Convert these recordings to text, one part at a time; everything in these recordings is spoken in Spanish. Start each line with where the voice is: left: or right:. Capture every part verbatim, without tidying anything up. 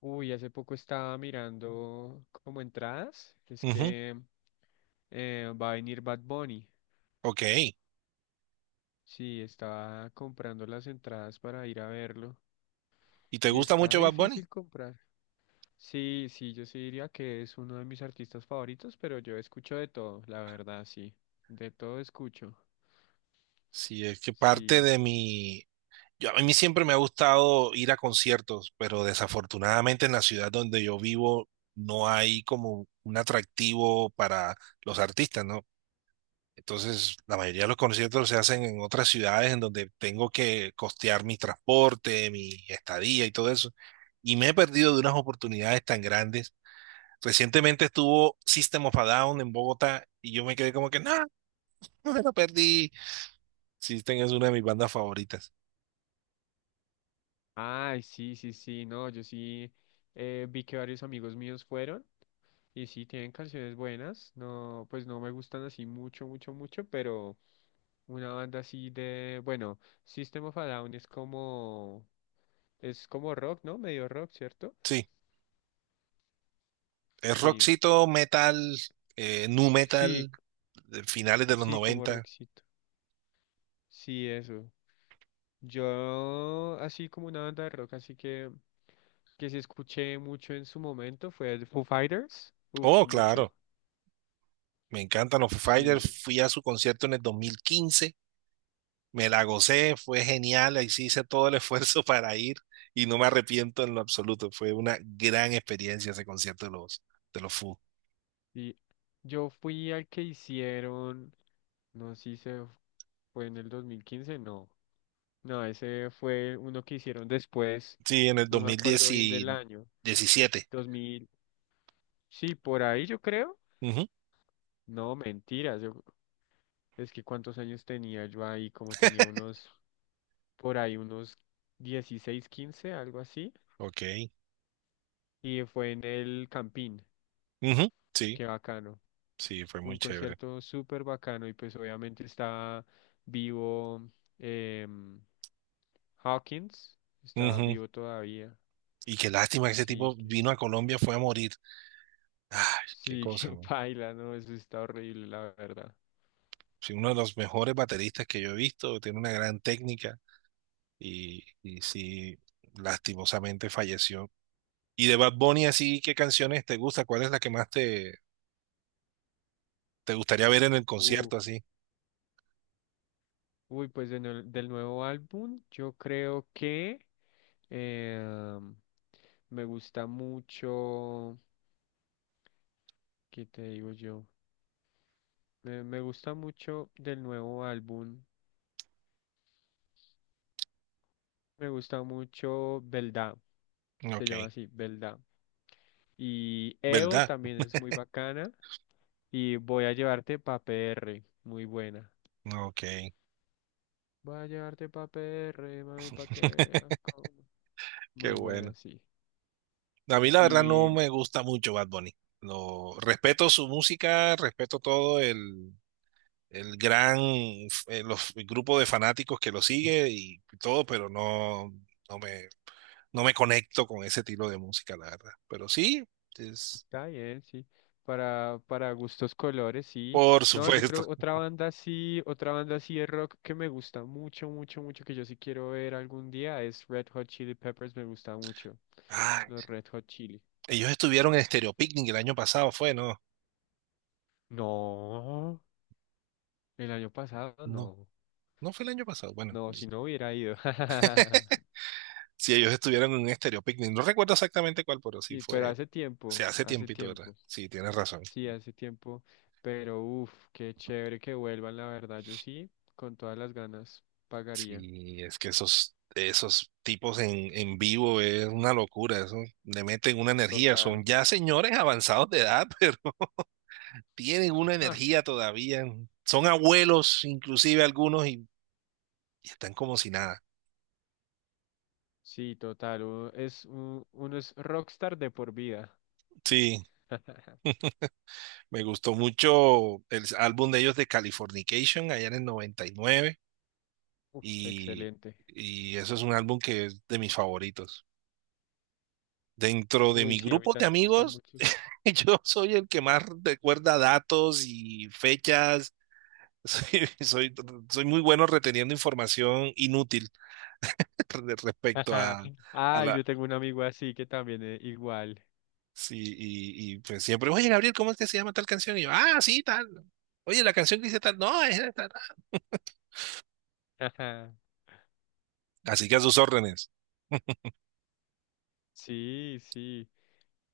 left: Uy, hace poco estaba mirando como entradas, que es
right: Ujú,
left: que eh, va a venir Bad Bunny.
right: Ok.
left: Sí, estaba comprando las entradas para ir a verlo
right: ¿Y te
left: y
right: gusta
left: está
right: mucho Bad Bunny?
left: difícil comprar. Sí, sí, yo sí diría que es uno de mis artistas favoritos, pero yo escucho de todo, la verdad, sí. De todo escucho.
right: Sí, es que parte
left: Sí.
right: de mi. Yo, a mí siempre me ha gustado ir a conciertos, pero desafortunadamente en la ciudad donde yo vivo no hay como un atractivo para los artistas, ¿no? Entonces, la mayoría de los conciertos se hacen en otras ciudades en donde tengo que costear mi transporte, mi estadía y todo eso. Y me he perdido de unas oportunidades tan grandes. Recientemente estuvo System of a Down en Bogotá y yo me quedé como que no. Lo perdí. Sí, tengas una de mis bandas favoritas.
left: Ay, sí, sí, sí, no, yo sí eh, vi que varios amigos míos fueron. Y sí, tienen canciones buenas, no, pues no me gustan así mucho, mucho, mucho, pero una banda así de, bueno, System of a Down es como, es como rock, ¿no? Medio rock, ¿cierto?
right: Sí, es
left: Sí,
right: rockcito, metal, eh, nu
left: sí,
right: metal, de finales de los
left: sí, como
right: noventa.
left: rockcito. Sí, eso. Yo, así como una banda de rock, así que, que sí escuché mucho en su momento, fue el Foo Fighters. Uf,
right: Oh,
left: mucho.
right: claro, me encantan los Foo
left: Sí.
right: Fighters. Fui a su concierto en el dos mil quince. Me la gocé, fue genial. Ahí sí hice todo el esfuerzo para ir y no me arrepiento en lo absoluto. Fue una gran experiencia ese concierto de los, de los Foo.
left: Y yo fui al que hicieron, no sé si se fue en el dos mil quince, no. No, ese fue uno que hicieron después,
right: Sí, en el
left: no
right: dos
left: me
right: mil
left: acuerdo bien del año.
right: diecisiete.
left: Dos mil, sí, por ahí yo creo.
right: Ujú,
left: No, mentiras, yo, es que cuántos años tenía yo ahí, como tenía unos, por ahí unos dieciséis quince, algo así.
right: Ok.
left: Y fue en el Campín,
right: Ujú, Sí,
left: qué bacano.
right: sí, fue muy
left: Un
right: chévere.
left: concierto súper bacano y pues obviamente está vivo em, Hawkins, está
right: Ujú.
left: vivo todavía.
right: Y qué lástima que ese tipo
left: Sí, que,
right: vino a Colombia, fue a morir. Ay, qué
left: sí,
right: cosa,
left: que
right: man.
left: baila, ¿no? Eso está horrible, la verdad.
right: Sí, uno de los mejores bateristas que yo he visto, tiene una gran técnica y, y sí, lastimosamente falleció. Y de Bad Bunny, así, ¿qué canciones te gusta? ¿Cuál es la que más te, te gustaría ver en el
left: Uh,
right: concierto, así?
left: uy, pues de nue- del nuevo álbum, yo creo que em, me gusta mucho, ¿qué te digo yo? Me, me gusta mucho del nuevo álbum, me gusta mucho Belda. Se
right: Ok,
left: llama así, Belda. Y E O
right: ¿verdad?
left: también es muy bacana. Y voy a llevarte pa' P R muy buena.
right: Ok,
left: Voy a llevarte pa' P R, mami, pa' que veas cómo.
right: qué
left: Muy
right: bueno.
left: buena, sí.
right: A mí la verdad no
left: Y
right: me gusta mucho Bad Bunny. Lo, respeto su música, respeto todo el, el gran eh, los, el grupo de fanáticos que lo sigue y todo, pero no, no me, no me conecto con ese estilo de música, la verdad. Pero sí, es,
left: está bien, sí. Para, para gustos colores, sí.
right: por
left: No, yo
right: supuesto.
left: creo otra banda sí, otra banda sí de rock que me gusta mucho, mucho, mucho, que yo sí quiero ver algún día es Red Hot Chili Peppers, me gusta mucho.
right: Ay,
left: Los Red Hot Chili.
right: ellos estuvieron en Stereo Picnic el año pasado, fue, no,
left: No, el año pasado
right: no,
left: no.
right: no fue el año pasado. Bueno,
left: No, si no hubiera ido.
right: si ellos estuvieron en un Stereo Picnic, no recuerdo exactamente cuál, pero sí
left: Sí, pero
right: fue,
left: hace
right: se
left: tiempo,
right: hace
left: hace
right: tiempito, ¿verdad?
left: tiempo.
right: Sí, tienes razón.
left: Sí, hace tiempo. Pero uff, qué chévere que vuelvan, la verdad. Yo sí, con todas las ganas, pagaría.
right: Sí, es que esos, esos tipos en, en vivo es una locura, eso le meten una energía, son
left: Total.
right: ya señores avanzados de edad, pero tienen una
left: Ah,
right: energía todavía, son abuelos inclusive algunos y, y están como si nada.
left: sí, total. Uno es, un- uno es rockstar de por vida.
right: Sí, me gustó mucho el álbum de ellos de Californication allá en el noventa y nueve
left: Uf,
right: y, nueve
left: excelente.
right: y y eso es un álbum que es de mis favoritos. Dentro de
left: Uy,
right: mi
left: sí, a mí
right: grupo de
left: también me gustan
right: amigos,
left: muchos.
right: yo soy el que más recuerda datos y fechas. Soy, soy, soy muy bueno reteniendo información inútil de respecto a, a
left: Ay,
right: la.
left: yo tengo un amigo así que también es igual.
right: Sí, y, y, pues siempre, oye, Gabriel, ¿cómo es que se llama tal canción? Y yo, ah, sí, tal. Oye, la canción que dice tal, no, es tal. Tal. Así que a sus órdenes.
left: Sí, sí.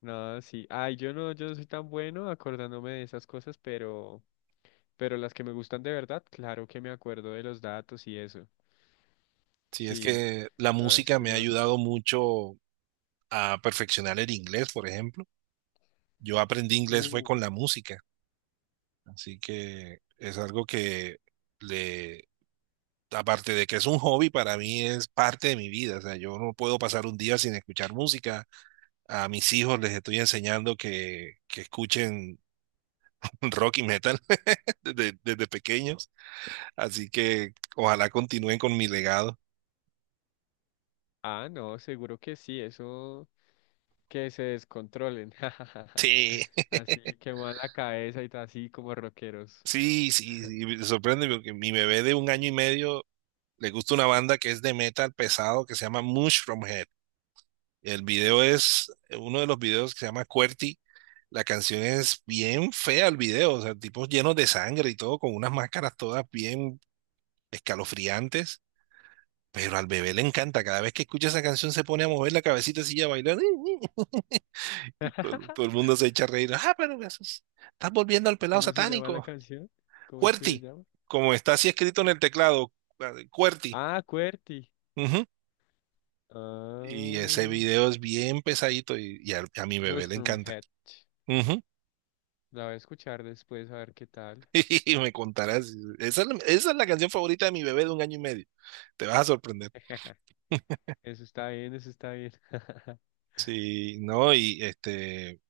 left: No, sí. Ay, yo no, yo no soy tan bueno acordándome de esas cosas, pero, pero las que me gustan de verdad, claro que me acuerdo de los datos y eso.
right: Sí, es
left: Sí.
right: que la
left: No, es
right: música
left: que
right: me ha
left: los...
right: ayudado mucho a perfeccionar el inglés, por ejemplo. Yo aprendí inglés fue
left: Uy.
right: con la música, así que es algo que le, aparte de que es un hobby, para mí es parte de mi vida. O sea, yo no puedo pasar un día sin escuchar música. A mis hijos les estoy enseñando que, que escuchen rock y metal desde, desde pequeños, así que ojalá continúen con mi legado.
left: Ah, no, seguro que sí, eso que se descontrolen.
right: Sí,
left: Así que van la cabeza y ta- así como rockeros.
right: sí, sí, sí, me sorprende porque mi bebé de un año y medio le gusta una banda que es de metal pesado que se llama Mushroomhead. El video es uno de los videos que se llama QWERTY. La canción es bien fea el video, o sea, tipos llenos de sangre y todo, con unas máscaras todas bien escalofriantes. Pero al bebé le encanta, cada vez que escucha esa canción se pone a mover la cabecita así y a bailar. Y todo, el- todo el mundo se echa a reír. Ah, pero me asus- estás volviendo al pelado
left: ¿Cómo se llama la
right: satánico.
left: canción? ¿Cómo es que se
right: QWERTY,
left: llama?
right: como está así escrito en el teclado, QWERTY.
left: Ah, QWERTY.
right: Ujú. Y ese
left: Ah,
right: video es bien pesadito y, y al- a, mi bebé le
left: Mushroom
right: encanta.
left: Head.
right: Ujú.
left: La voy a escuchar después a ver qué tal.
right: Y me contarás. Esa es, la- esa es la canción favorita de mi bebé de un año y medio. Te vas a sorprender.
left: Eso está bien, eso está bien.
right: Sí, no, y este,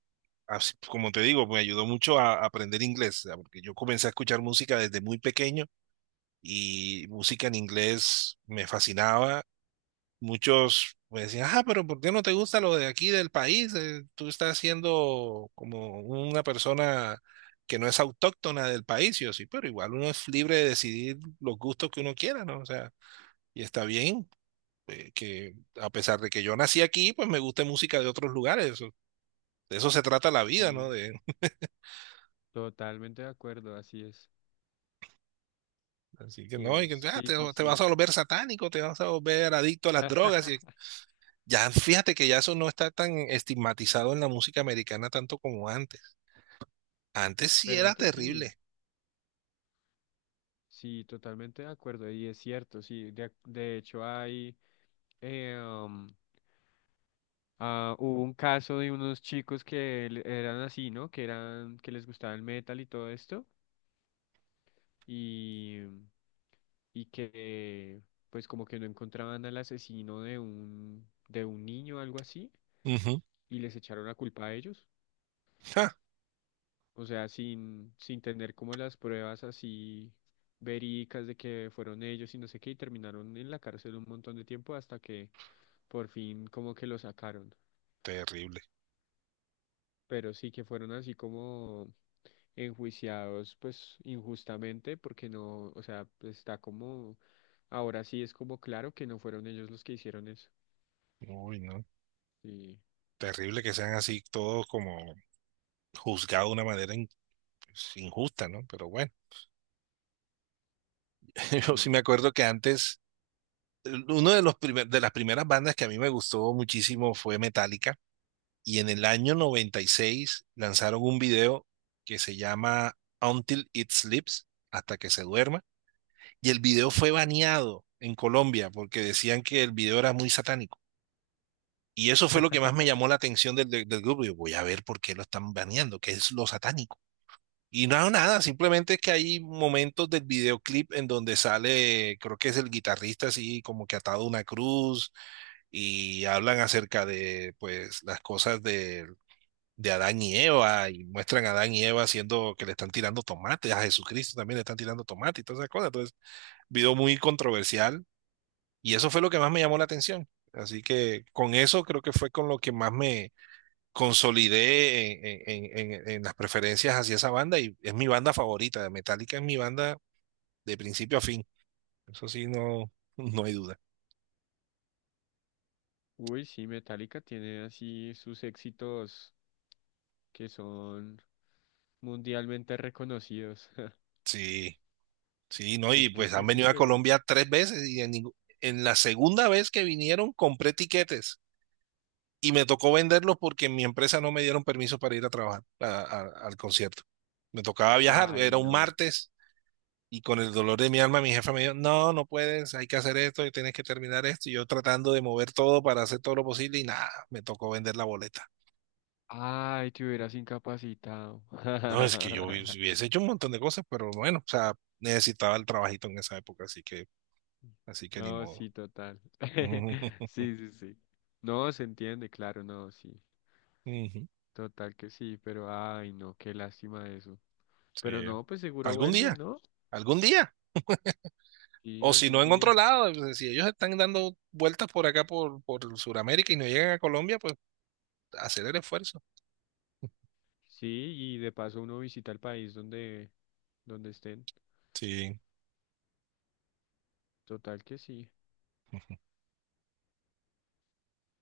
right: así, pues, como te digo, me ayudó mucho a, a aprender inglés, ¿sabes? Porque yo comencé a escuchar música desde muy pequeño y música en inglés me fascinaba. Muchos me decían, ah, pero ¿por qué no te gusta lo de aquí del país? Eh, Tú estás siendo como una persona que no es autóctona del país. Y yo sí, pero igual uno es libre de decidir los gustos que uno quiera, ¿no? O sea, y está bien. Eh, que a pesar de que yo nací aquí, pues me gusta música de otros lugares. eso- De eso se trata la vida, ¿no?
left: Y totalmente de acuerdo, así es.
right: Así que
left: Sí
right: no, y
left: es,
right: que, ah,
left: sí,
right: te,
left: sí,
right: te vas
left: sí.
right: a volver satánico, te vas a volver adicto a las drogas. Y ya fíjate que ya eso no está tan estigmatizado en la música americana tanto como antes. Antes sí
left: Pero
right: era
left: antes sí,
right: terrible.
left: sí, totalmente de acuerdo. Y es cierto, sí. De, de hecho, hay, eh, um, ah, hubo un caso de unos chicos que le- eran así, ¿no? Que eran, que les gustaba el metal y todo esto. Y, y que, pues, como que no encontraban al asesino de un, de un niño, algo así.
right: Ujú.
left: Y les echaron la culpa a ellos.
right: Ja,
left: O sea, sin, sin tener como las pruebas así verídicas de que fueron ellos y no sé qué, y terminaron en la cárcel un montón de tiempo hasta que por fin como que lo sacaron.
right: terrible.
left: Pero sí que fueron así como enjuiciados pues injustamente porque no, o sea, pues, está como, ahora sí es como claro que no fueron ellos los que hicieron eso.
right: Uy, no.
left: Sí,
right: Terrible que sean así todos como juzgados de una manera in- pues, injusta, ¿no? Pero bueno, yo sí me
left: sí.
right: acuerdo que antes, eh, uno de los primer- de las primeras bandas que a mí me gustó muchísimo fue Metallica. Y en el año noventa y seis lanzaron un video que se llama Until It Sleeps, hasta que se duerma. Y el video fue baneado en Colombia porque decían que el video era muy satánico. Y eso fue lo que más me llamó la atención del, del, del grupo. Yo voy a ver por qué lo están baneando, qué es lo satánico. Y no, nada, simplemente es que hay momentos del videoclip en donde sale, creo que es el guitarrista así como que atado a una cruz y hablan acerca de pues las cosas de de Adán y Eva y muestran a Adán y Eva haciendo que le están tirando tomates, a Jesucristo también le están tirando tomate y todas esas cosas. Entonces, video muy controversial y eso fue lo que más me llamó la atención. Así que con eso creo que fue con lo que más me consolidé en, en- en- en las preferencias hacia esa banda y es mi banda favorita. Metallica es mi banda de principio a fin. Eso sí, no, no hay duda.
left: Uy, sí, Metallica tiene así sus éxitos que son mundialmente reconocidos.
right: Sí, sí, no, y
left: Es que
right: pues
left: sí
right: han
left: es
right: venido a
left: excelente.
right: Colombia tres veces y en, ningú- en la segunda vez que vinieron compré tiquetes. Y me tocó venderlos porque en mi empresa no me dieron permiso para ir a trabajar a- a- al concierto. Me tocaba viajar, era
left: Ay,
right: un
left: no.
right: martes y con el dolor de mi alma mi jefe me dijo, no, no puedes, hay que hacer esto y tienes que terminar esto. Y yo tratando de mover todo para hacer todo lo posible y nada, me tocó vender la boleta.
left: Ay, te hubieras incapacitado.
right: No, es que yo hubies- hubiese hecho un montón de cosas, pero bueno, o sea, necesitaba el trabajito en esa época, así que, así que ni
left: No,
right: modo.
left: sí, total. Sí, sí, sí. No, se entiende, claro, no, sí.
right: Ujú,
left: Total que sí, pero ay, no, qué lástima eso.
right: Sí.
left: Pero no, pues seguro
right: Algún
left: vuelve,
right: día,
left: ¿no?
right: algún día.
left: Sí,
right: O si
left: algún
right: no en otro
left: día.
right: lado, pues, si ellos están dando vueltas por acá, por, por Sudamérica y no llegan a Colombia, pues hacer el esfuerzo.
left: Sí, y de paso uno visita el país donde, donde estén.
right: Sí.
left: Total que sí.